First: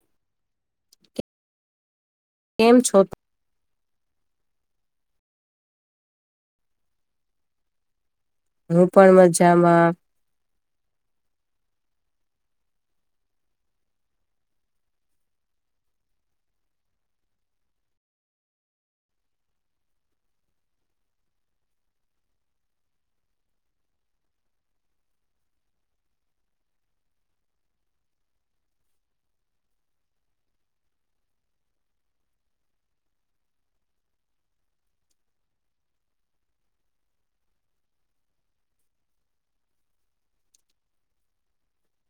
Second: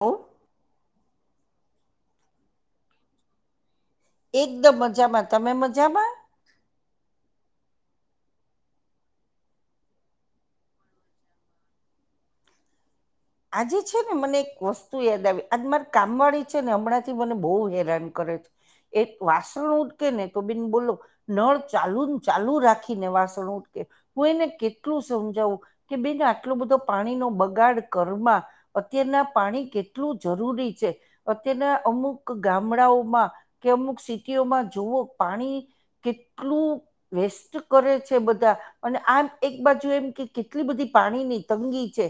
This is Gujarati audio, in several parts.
હલો. કેમ છો? એકદમ મજામાં તમે મજામાં? હું પણ મજામાં આજે છે ને મને એક વસ્તુ યાદ આવી આજ મારે કામવાળી છે ને હમણાં થી મને બહુ હેરાન કરે છે એક વાસણ ઉટકે ને તો બેન બોલો નળ ચાલુ ન ચાલુ રાખીને વાસણ ઉટકે હું એને કેટલું સમજાવું કે બેન આટલું બધો પાણીનો બગાડ ઘરમાં અત્યારના પાણી કેટલું જરૂરી છે, અત્યારના અમુક ગામડાઓમાં કે અમુક સ્થિતિઓમાં જોવઓ પાણી કેટલું વેસ્ટ કરે છે બધા અને આમ એક બાજુ એમ કે કેટલી બધી પાણીની તંગી છે.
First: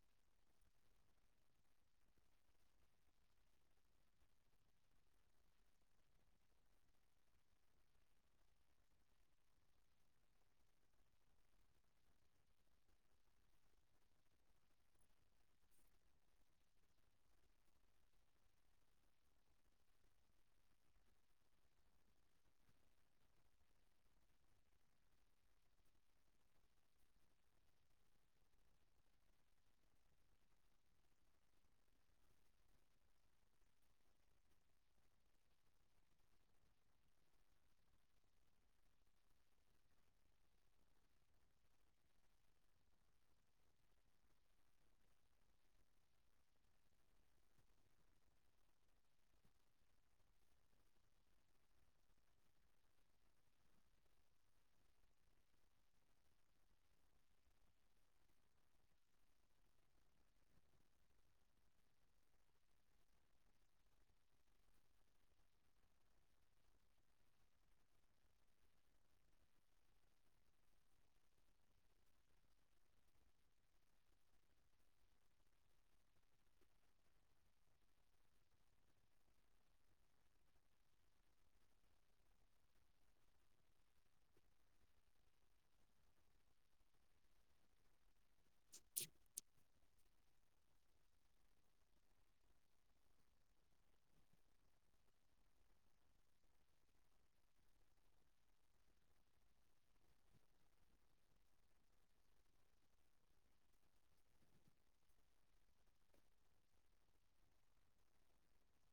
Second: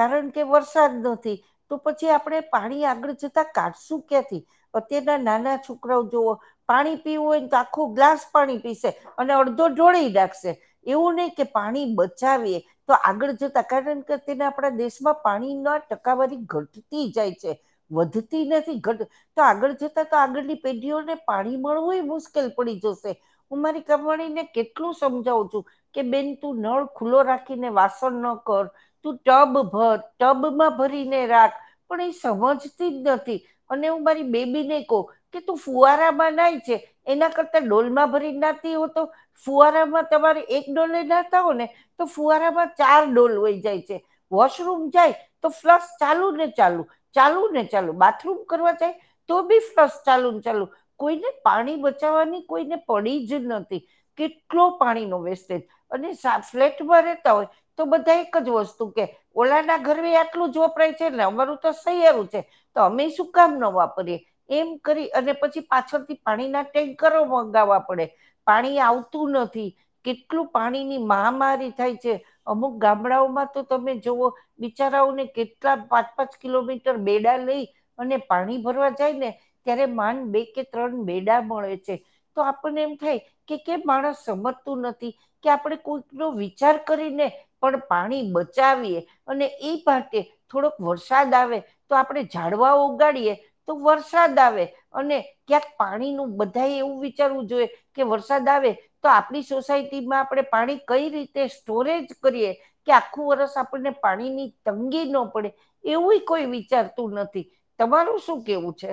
કારણ કે વરસાદ નથી તો પછી આપણે પાણી આગળ જતા કાઢશું ક્યાંથી અત્યારના નાના છોકરાઓ જોઓ પાણી પીવું હોય તો આખું ગ્લાસ પાણી પીસે અને અડધો ઢોળી નાખશે એવું નહી કે પાણી બચાવી તો આગળ જતા કારણ કે તેના આપણા દેશમાં પાણીના ટકાવારી ઘટતી જાય છે વધતી નથી ઘટ તો આગળ જતા તો આગળની પેઢીઓને પાણી મળવું મુશ્કેલ પડી જશે હું મારી કામવાળી ને કેટલું સમજાવુ છું. કે બેન તું નળ ખુલ્લો રાખીને વાસણ ન કર તું ટબ ભર ટબ માં ભરીને રાખ પણ એ સમજતી જ નથી અને હું મારી બેબી ને કઉ કે તું ફુવારા માં નાય જે છે એના કરતા ડોલમાં ભરી નહાતી હો તો ફુવારામાં તમારે એક ડોલને નાતા હો ને તો ફુવારામાં ચાર ડોલ વય જાય છે વોશરૂમ જાય તો ફ્લસ ચાલુ ને ચાલુ ચાલુ ને ચાલુ બાથરૂમ કરવા જાય તો બી ફ્લશ ચાલુ ને ચાલુ કોઈને પાણી બચાવવાની કોઈને પડી જ નથી કેટલો પાણી નો વેસ્ટેજ અને ફ્લેટમાં રહેતા હોય તો બધા એક જ વસ્તુ કે ઓલા ના ઘરમાં આટલું જ વપરાય છે ને અમારું તો સૈયારુ છે તો અમે શું કામ ન વાપરીએ એમ કરી અને પછી પાછળથી પાણીના ટેન્કરો મગાવવા પડે. પાણી આવતું નથી. કેટલું પાણીની મહામારી થાય છે અમુક ગામડાઓમાં તો તમે. જોવઓ બિચારાઓને કેટલા પાંચ પાંચ કિલોમીટર બેડા લઈ. અને પાણી ભરવા જાય ને ત્યારે માન બે કે ત્રણ બેડા મળે છે. તો આપણને એમ થાય કે કેમ માણસ સમજતું નથી. કે આપણે કોઈક નો વિચાર કરીને પણ પાણી બચાવીએ અને એક થોડોક વરસાદ આવે તો આપડણે ઝાડવા ઉગાડીએ તો વરસાદ આવે અને ક્યાંક પાણી નુ બધા એવું વિચારવું જોઈએ. કે વરસાદ આવે તો આપણી સોસાયટીમાં આપણે પાણી કઈ રીતે સ્ટોરેજ કરીએ. કે આખું વરષ આપણને પાણી ની તંગી નો પડે. એવું કોઈ વિચારતું નથી તમારું શું કેવું છે.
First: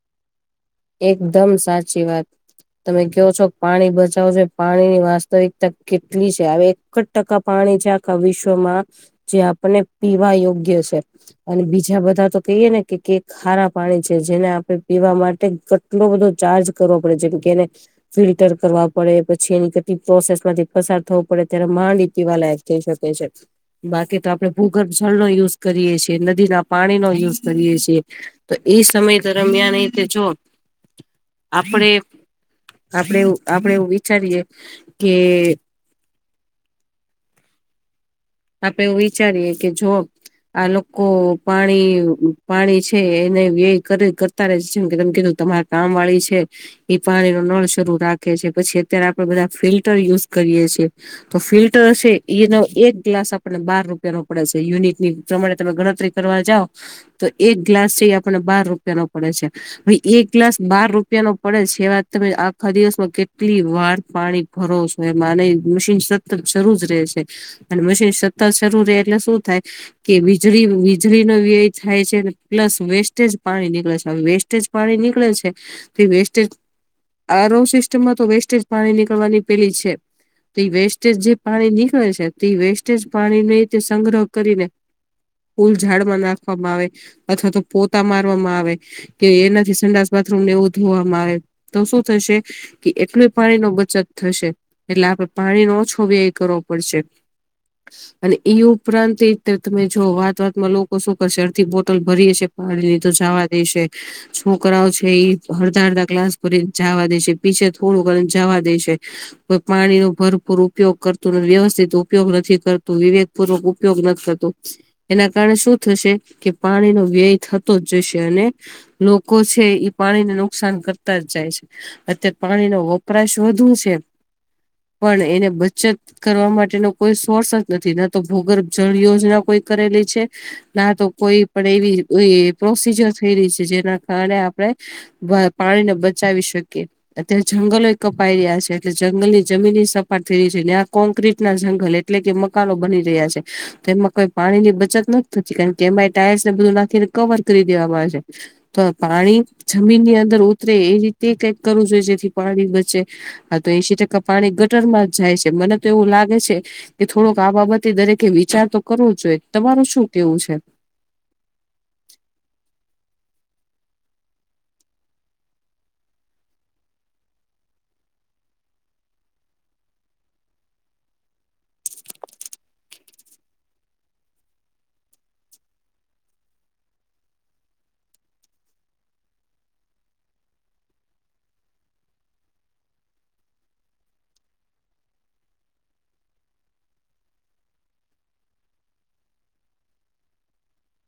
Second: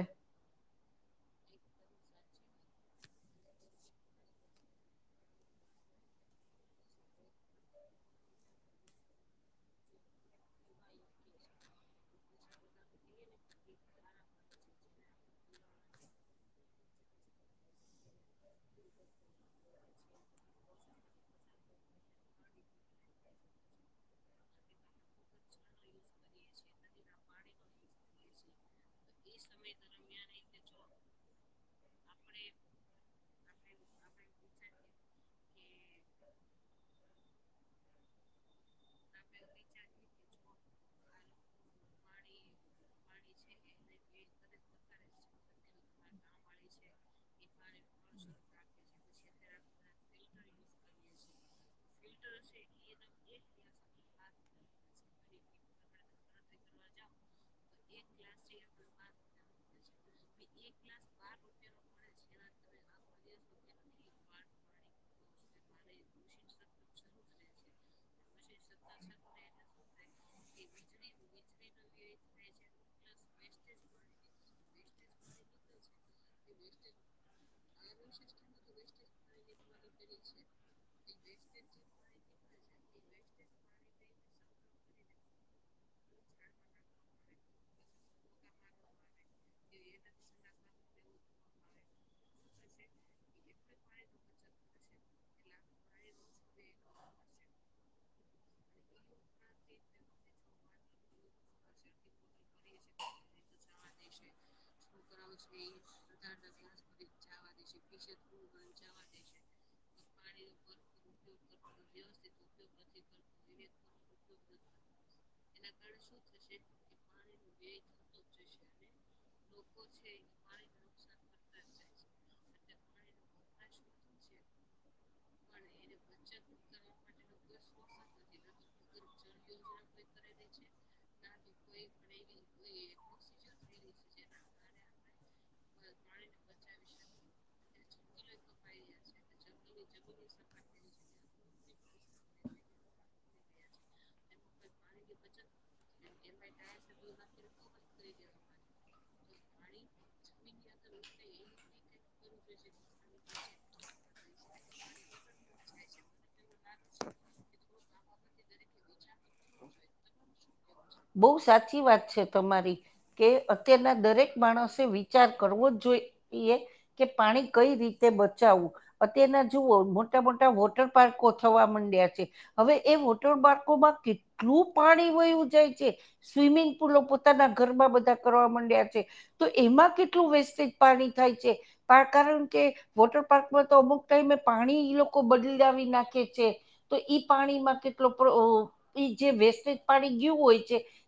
એકદમ સાચી વાત તમે કહો છો પાણી બચાવ છો પાણીની વાસ્તવિકતા કેટલી છે આવે એક ટકા પાણી છે આખા વિશ્વમાં જે આપણને પીવા યોગ્ય છે. અને બીજા બધા તો કહીએ ને કે ખારા પાણી છે જેને આપણે પીવા માટે કેટલો બધો ચાર્જ કરવો પડે જેમ કેને ફિલ્ટર કરવા પડે પછી એની કેટલી પ્રોસેસ માંથી પસાર થવો પડે ત્યારે માંડી તીવા લ. તે સ તે શ [inaudible] બાકી તો આપડે ભૂગર્ભ જળ નો યુઝ કરીએ છીએ નદી ના પાણી નો યુઝ કરીએ છીએ. તો એઈ સમય દરમિયાન એ તે જો. આપણે આપડે આપડે એવું વિચારીએ કે આપડે એવું વિચારીએે કે જો આ લોકો પાણી પાણી છે એને વ્યય કરી જે કે ત કીધું તમારા કામ વાળી છે. એ પાણી નો નળ શરૂ રાખે છે પછી અત્યારે આપડે બધા ફિલ્ટર યુઝ કરીએ છીએ. તો ફિલ્ટર છે એનો એક. ગ્લાસ આપણને બાર રૂપિયા નો પડે છે યુનિટની પ્રમાણે તમે ગણતરી કરવા જાવ. તો એક ગ્લાસ છે આપણે બાર રૂપિયા નો પડે છે. ભાઈ એક ગ્લાસ બાર રૂપિયા નો પડે છે એ વાત તમે આખા દિવસમાં કેટલી વાળ પાણી ભરો છો એમાં અને મશીન સતત શરૂુ જ રહેે છે. અને મશીન સતત જરૂરી એટલે શું થાય કે વીજળી વીજળીનો વ્યય થાય છે પ્લસ વેસ્ટેજ પાણી નીકળે છે વેસ્ટ વેસ્ટેજ પાણી નીકળે છે તે વેસ્ટેજ આરવ સિસ્ટમમાં તો વેસ્ટેજ પાણી નીકળવાની પેલી છે તો વેસ્ટેજ જે પાણી નીકળે છે. તે વેસ્ટેજ પાણી ને રીતે સંગ્રહ કરીને. ફુલ ઝાડમાં નાખવામાં આવે અથવા તો પોતા મારવામાં આવે. કે એનાથી સંડાસ બાથરૂમને એવું ધોવામાં આવે તો શું થશે. કે એટલું પાણી નો બચત થશે એટલે આપે પાણીનો ઓછો વ્યય કરવો પડશે. અને એઈ ઉપરાંત તમે જો વાત વાતમાં લોકો શું કરશે અડધી બોટલ ભરી હશે. પાડીની તો જવા દેશે છોકરાઓ છે અડધા અડધા ક્લાસ ભરી જાવા દેશે પીછે થોડું ઘને જાવા દેશે. કા‌ઇ પાણી નો ભરપૂર ઉપયોગ કરતું વ્યવસ્થિત ઉપ ઉપયોગ નથી કરતું વિવેક પૂર્વક ઉપયોગ નથી કરતું. એના કારણે શું થશે કે પાણીનો વ્યય થતો જ જશે અને લોકો છે ઇ પાણીને નુકસાન કરતા જ જાય છે. અત્યારે પાણી નો વપરાશ વધુ છે. પણ એને બચત કરવા માટેનો કોઈ સોર્સ જ નથી ના તો ભૂગર્ભ જળ યોજના કોઈ કરેલી છે. ના તો કોઈ પણ એવી એ પ્રોસીજર થઈ રહી છે જેના કારણે આપડણે પાણીને બચાવી શકીય. અત્યારે જંગલોય કપાઈ રહ્યા છે એટલે જંગલની જમીન સપા થઈ રહી છે ને આ કોંક્ર્રીટ ના જ. એટલે કે મકાનો બની રહ્યા છે તો એમાં કોઈ પાણી ની બચત નથી થતી કારણ કે એમાં ટાયર્સને બધું નાખીને. કવર કરી દેવામાં આવે છે. તો પાણી જમીનની અંદર ઉતરે એ રીતે કઈક કરવું જોઈએ જેથી પાણી બચે. હા તો એશી ટકા પાણી ગટર માં જ જાય છે મને તો એવું લાગે છે. કે થોડોક આ બાબતે દરેકે વિચાર તો કરવો જ જોઈએ તમાર શું કેવું છે. બહુ સાચી વાત છે તમારી. કે અત્યારના દરેક માણસે વિચાર કરવો જ જોઈએ. કે પાણી કઈ રીતે બચાવવું. અત્યારના જુઓ મોટા મોટા વોટર પાર્કો થવા માંડ્યા છે. હવે એ વોટર પાર્કોમાં કેટલું પાણી વયું જાય. સ્વિમિંગ પુલો પોતાના ઘરમાં બધા કરવા માંડ્યા છે. તો એમાં કેટલું વેસ્ટેજ પાણી થાય છે કારણ કે. વોટર પાર્કમાં તો અમુક ટાઈમે પાણી ઇ લોકો બદલાવી નાખે છે. તો ઈ પાણીમાં કેટલો પ્ર અ ઇજે વેસ્ટેજ પાણી ગયું હોય.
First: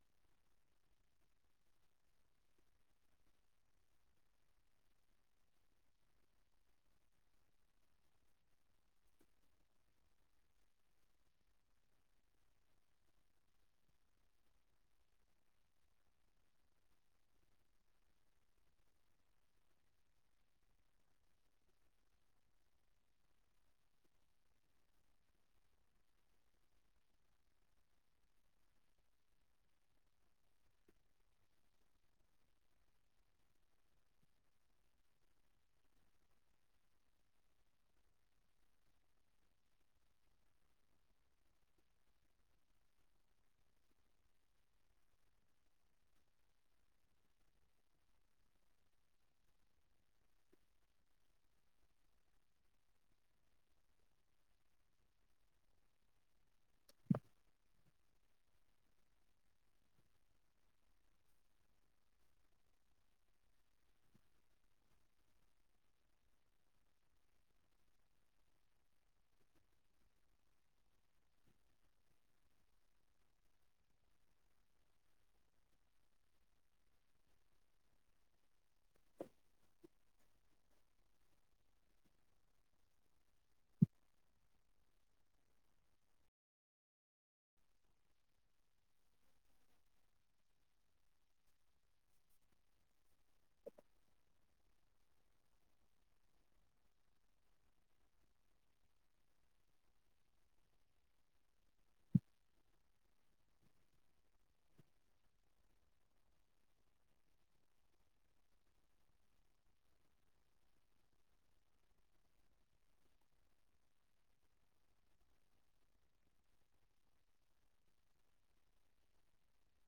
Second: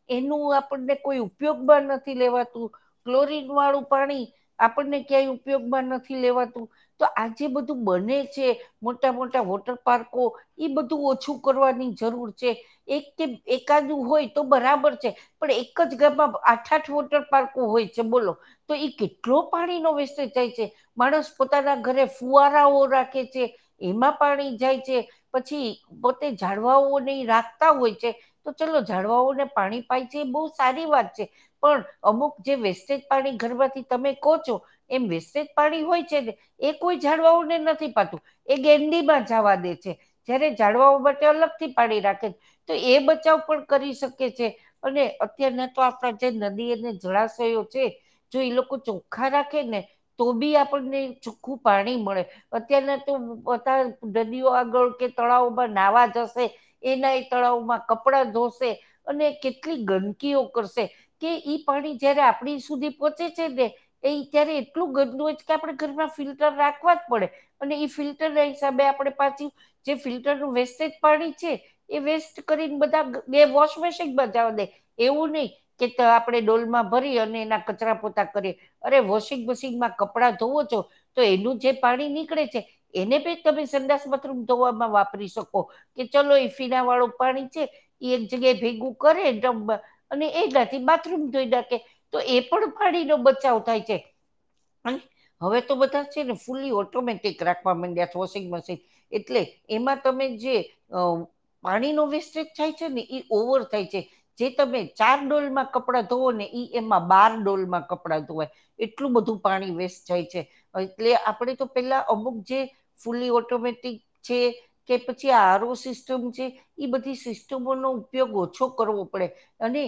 એનું આપણને કોઈ ઉપયોગ મા નથી લેવાતું. ક્લોરીન વાળું પાણી આપણને ક્યાંય ઉપયોગમાં નથી લેવાતું. તો આજે બધું બને છે મોટા મોટા વોટર પાર્કો એ બધું ઓછું કરવાની જરૂર છે એક કે એકાદું હોય. તો બરાબર છે પણ એક જ ગામમાં આઠ આઠ વોટર પાર્કો હોય છે બોલો તો એ કેટલો પાણીનો વેસ્ટેજ જાય છે. માણસ પોતાના ઘરે ફુવારાઓ રાખે છે. એમાં પાણી જાય છે, પછી પોતે જાળવાઓ નહી રાખતા હોય છે. તો ચલો જળવાઓને પાણી પાય છે એ બહુ સારી વાત છે. પણ અમુક જે વેસ્ટેજ પાણી ઘરવાથી તમે કોહો છો. એમ વેસ્ટેજ પાણી હોય છેને એ કોઈ ઝાડવાંઓને નથી પાતું. એ ગેંડીમાં જવા દે છે. જ્યારે ઝાડવાંઓ માટે અલગ થી પાડી રાખે. તો એ બચાવ પણ કરી શક કે છે, અને અત્યારના તો આપણા જે નદી અને જળાશયો છે જો ઈ લોકો ચોખ્ખા રાખે ને તો બી આપણને ચોખ્ખું પાણી મળે. અત્યારના તો અતાર નદીઓ આગળ કે તળાવમાં નાહવા જશે. એના એ તળાવમાં કપડા ધોશે, અને કેટલી ગંદકીઓ કરશે. કે ઈ પાણી જયારે આપણી સુધી પહોંચે છે ને એ ઈ ત્યારે એટલું ગંદું હોય છે કે આપણે ઘરના ફિલ્ટર રાખવા જ પડે. અને ઈ ફિલ્ટર ના હિસાબે આપણે પાછી જે ફિલ્ટરનું વેસ્ટેજ પાણી છે એ વેસ્ટ કરીને બધા ગે વોશ [unintelligible] માં જાવા દે. એવું નહી કે આપણે ડોલમાં ભરી અને એના કચરા પોતા કરીએ. અરે વોશિંગ મશીનમાં કપડાં ધોવો છો તો એનું જે પાણી નીકળે છે એને બી તમે સંડાસ, બાથરુમ ધોવામાં વાપરી શકો. કે ચલો ઈ ફીનાવાળું પાણી છે ઈ એક જ જગ્યાએ ભેગું કરે ટબમાં અને એ એનાથી બાથરૂમ જોઈ નાખે. તો એ પણ પાણીનો બચાવ થાય છે. અન હવે તો બધા છે ને ફુલ્લી ઓટોમેટિક રાખવા માંડ્યા છ વોશિંગ મશીન. એટલે એમાં તમે જે અહ પાણીનો વેસ્ટેજ થાય છે ને ઈ ઓવર થાય છે. જે તમે ચાર ડોલમાં કપડાં ધોવો ને ઈ એમાં બાર ડોલમાં કપડાં ધોવાય. એટલું બધું પાણી વેસ્ટ થાય છે. એટલે આપણે તો પેલા અમુક જે ફુલ્લી ઓટોમેટિક છે કે પછી આ આર ઓ સિસ્ટમ છે, એ બધી સિસ્ટમોનો ઉપયોગ ઓછો કરવો પડે. અને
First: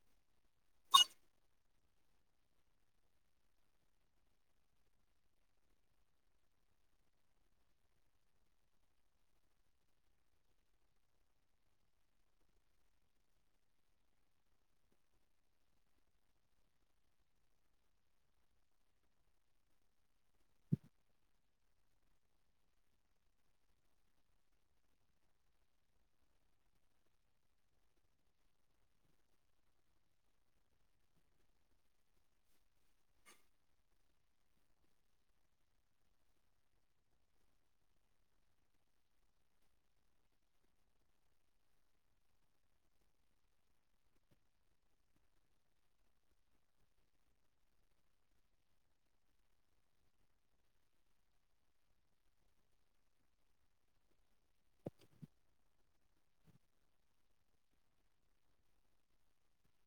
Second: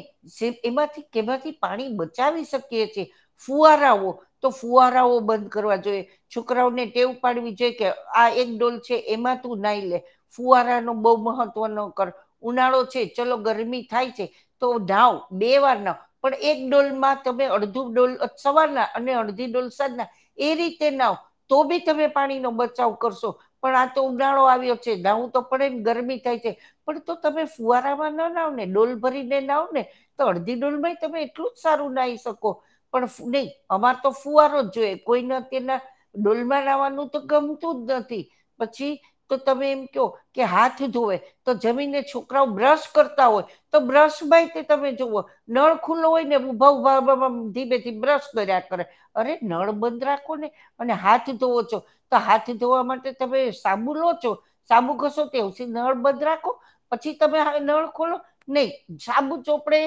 એમાંથી કેમાંથી પાણી બચાવી શકીએ છીએ. ફુવારાઓ તો ફુવારાઓ બંધ કરવા જોઈએ. છોકરાઓને ટેવ પાડવી જોઈએ કે આ એક ડોલ છે એમાં તું નાઈ લે. ફુવારા નું બઉ મહત્વ ન કર. ઉનાળો છે ચલો ગરમી થાય છે તો ધાવ બે વાર નાવ. પણ એક ડોલમાં તમે અડધો ડોલ સવારના અને અડધી ડોલ સાજના એ રીતે નાવ તો બી તમે પાણીનો બચાવ કરશો. પણ આ તો ઉગાળો આવ્યો છે નાવુ તો પડે ને ગરમી થાય છે પણ તો તમે ફુવારા ન નાવ ને ડોલ ભરીને નાવ ને તો અડધી ડોલમાંય તમે એટલું જ સારું નાની શકો. પણ નઈ અમાર તો ફુવારો જ જોઈએ કોઈને કેના ડોલમાં નાવાનું તો ગમતું જ નથી. પછી તો તમે એમ કેવ કે હાથ ધોવે તો જમીને છોકરાઓ બ્રશ કરતા હોય. તો બ્રશભાઈ તે તમે જુઓ નળ ખુલ્લો હોય ને ઉભા ઉભા ધીમે ધી બ્રશ કર્યા કરે. અરે નળ બંધ રાખો ને. અને હાથ ધોવો છો તો હાથ ધોવા માટે તમે સાબુ લો છો સાબુ ઘસો તે પછી નળ બંધ રાખો પછી તમે હવે નળ ખોલો નઈ સાબુ ચોપડે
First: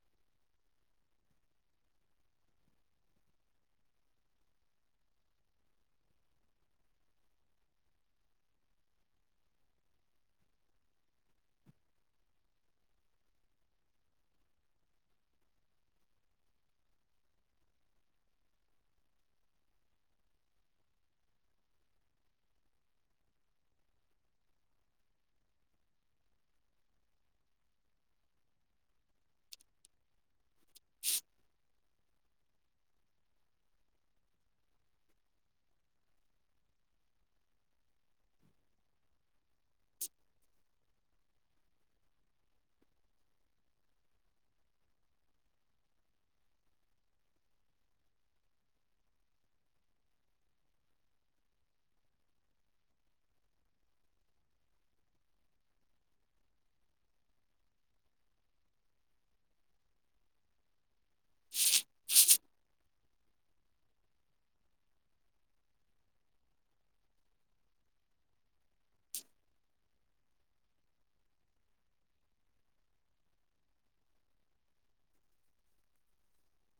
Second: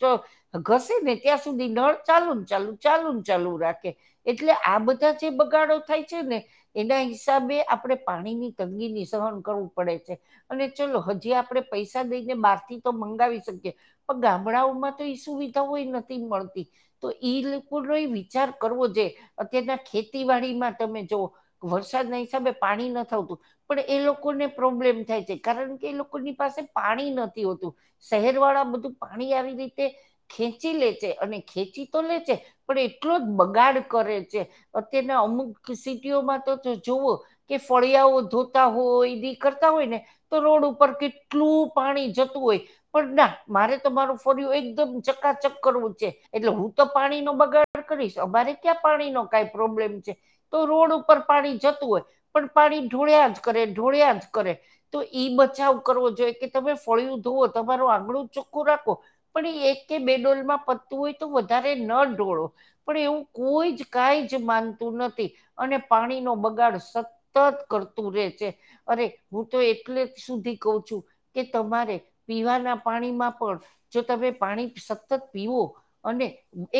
તો ઘસે ને ત્યાં સુધી નળ ચાલુ ને ચાલુ ચાલુ ને ચાલુ રાખે. એટલે આ બધા જે બગાડો થાય છે ને એના હિસાબે આપણે પાણી ની તંગીની સહન કરવું પડે છે. અને ચલો હજી આપણે પૈસા દઈને બા થી તો મંગાવી શકીએ પણ ગામડાઓમાં તો એ સુવિધા કોઈ નથી મળતી. તો ઈલોકોનો એ વિચાર કરવો જે અત્યારના ખેતીવાડીમાં તમે જોવો વરસાદના હિસાબે પાણી ન થતું. પણ એ લોકોને પ્રોબ્લેમ થાય છે. કારણ કે એ લોકોની પાસે પાણી નથી થીયુ હતું. શહેર વાળા બધું પાણી આવી રીતે ખેંચી લે છેે, અને ખેંચી તો લે છેે પણ એટલો જ બગાડ કરે છે. અત્યારના અમુક સિટીઓમાં તો જુવઓ કે ફળિયાઓ ધોતા હોય એ બી કરતા હોય ને તો રોડ ઉપર કેટલું પાણી જ જતું હોય. પણ ના મારે તો મારું ફળિયુ એકદમ ચકાચક કરવું છે, એટલે હું તો પાણી નો બગાડ કરીશ અમારે ક્યાં પાણી નો કાઈ પ્રોબ્લેમ છે. તો રોડ ઉપર પાણી જતું હોય, પણ પાણી ઢોળ્યા જ કરે ઢોળ્યા જ કરે. તો ઈ બચાવ કરવો જોઈએ કે તમે ફળિું ધોવો તમારું આંગણું ચોખ્ખું રાખો પણ એક કે બે ડોલમાં પત્તું હોય તો વધારે ન ઢોળો. પણ એવું કોઈ જ કાઈ જ માનતું નથી અને પાણીનો બગાડત સ તત કરતું રે છે. અરે હું તો એટલે સુધી કઉ છું, કે તમારે પીવાના પાણીમાં પણ જો તમે પાણી સતત પીવો અને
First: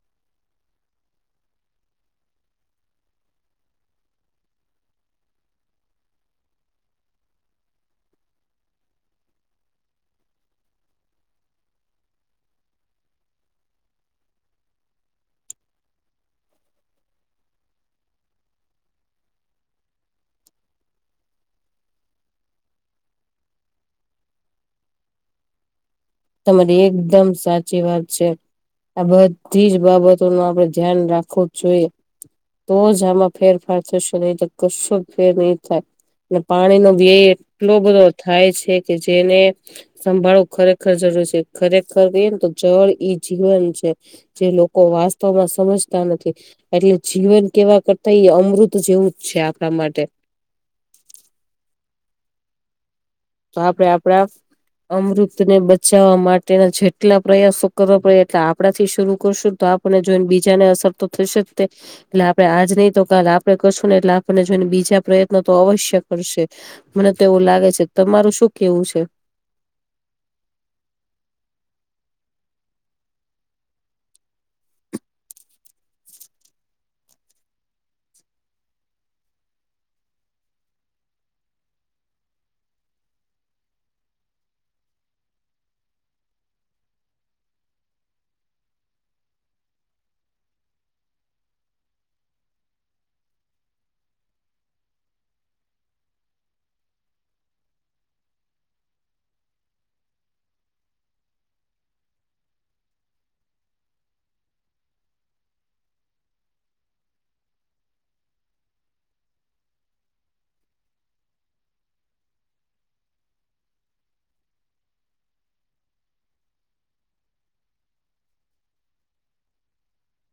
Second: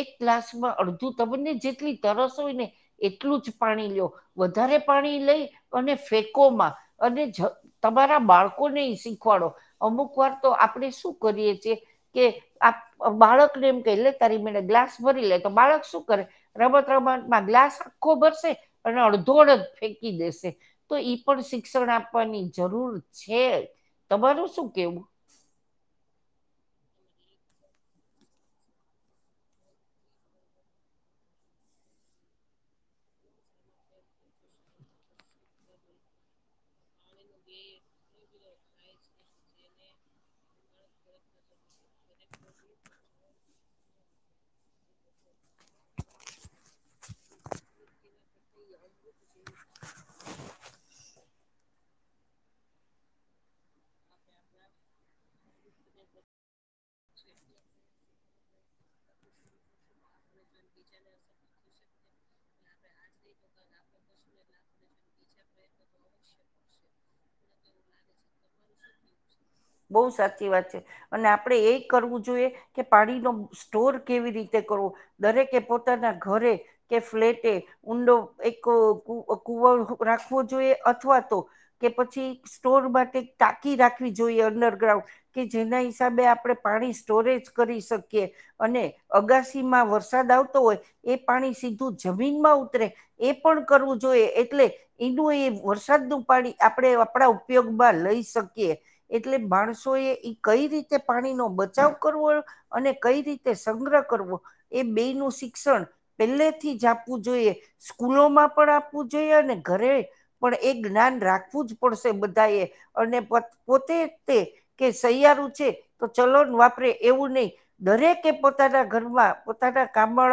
એક ગ્લાસમાં અડધું તમને જેટલી તરસ હોય ને એટલું જ પાણી લો વધારે પાણી લઈ અને ફેકોમાં અને જ તમારા બાળકોને શીખવાડો અમુક વાર તો આપણેે શું કરીએ છીએ કે આ બાળક ને એમ કઈ લે તારી મેને ગ્લાસ ભરી લે. તો બાળક શું કરે રમત રમતમાં ગ્લાસ આખો ભરસે અને અડધો અડધ ફેંકી દેશે. તો ઈ પણ શિક્ષણ આપવાની જરૂર છે. તમારું શું કેવું? તમારી એકદમ સાચી વાત છે. આ બધી જ બાબતો નો આપડે ધ્યાન રાખવું જ જોઈએ. તો જ આમાં ફેરફાર થશે નહી તો કશો જ ફેર નહી થાય. પાણીનો વ્યય એટલો બધો થાય છે કે જેને સંભાળો ખરેખર ર જરૂર છે. ખરેખર તો ને તો જળ ઈ જીવન છે. જે લોકો વાસ્તવમાં સમજતા નથી એટલે જીવન કેવા કરતા તો એ અમૃત જેવું જ છે આપણા માટે. તો આપડે આપડા અમૃતને બચાવવા માટેના છે કેટલા પ્રયાસો કરવા પડે એટલે આપણા થી શરૂ કરશું તો આપણને જોઈને બીજાને અસર તો થશે જ તે એટલે આપડણે આજ નહી તો કલે આપડે કરશું ને એટલે આપણને જોઈને બીજા પ્રયત્ન તો અવશ્ય કરશે. મને તો એવું લાગે છે તમારું શું કેવું છે? બહુ સાચી વાત છે અને આપણે એ કરવું જોઈએ કે પાણીનો સ્ટોર કેવી રીતે કરવો. દરેકે પોતાના ઘરે કે ફ્લેટે ઊંડો એક કુવ રાખવો જોઈએ અથવા તો કે પછી સ્ટોર માટે ટાંકી રાખવી જોઈએ અંડરગ્રાઉન્ડ કે જેના હિસાબે આપણે પાણી સ્ટોરેજ કરી શકીએ. અને અગાસીમાં વરસાદ આવતો હોય એ પાણી સીધું જમીનમાં ઉતરે એ પણ કરવું જોઈએ એટલે એનું એ વરસાદ નું પાણી આપણે આપણા ઉપયોગમાં લઈ શકીએ એટલે માણસો એ એ કઈ રીતે પાણીનોો બચાવ કરવો અને કઈ રીતે સંગ્રહ કરવો એ બે નું શિક્ષણ પેલેથી જ આપવું જોઈએ. સ્કૂલોમાં પણ આપવું જોઈએ અને ઘરે પણ એ જ્ઞાન રાખવું જ પડશે બધા એ અને પોતે તે કે સહિયારું છે, તો ચલોન વાપરે એવું નહી દરેકે પોતાના ઘરમાં પોતાના કામળા ઓ.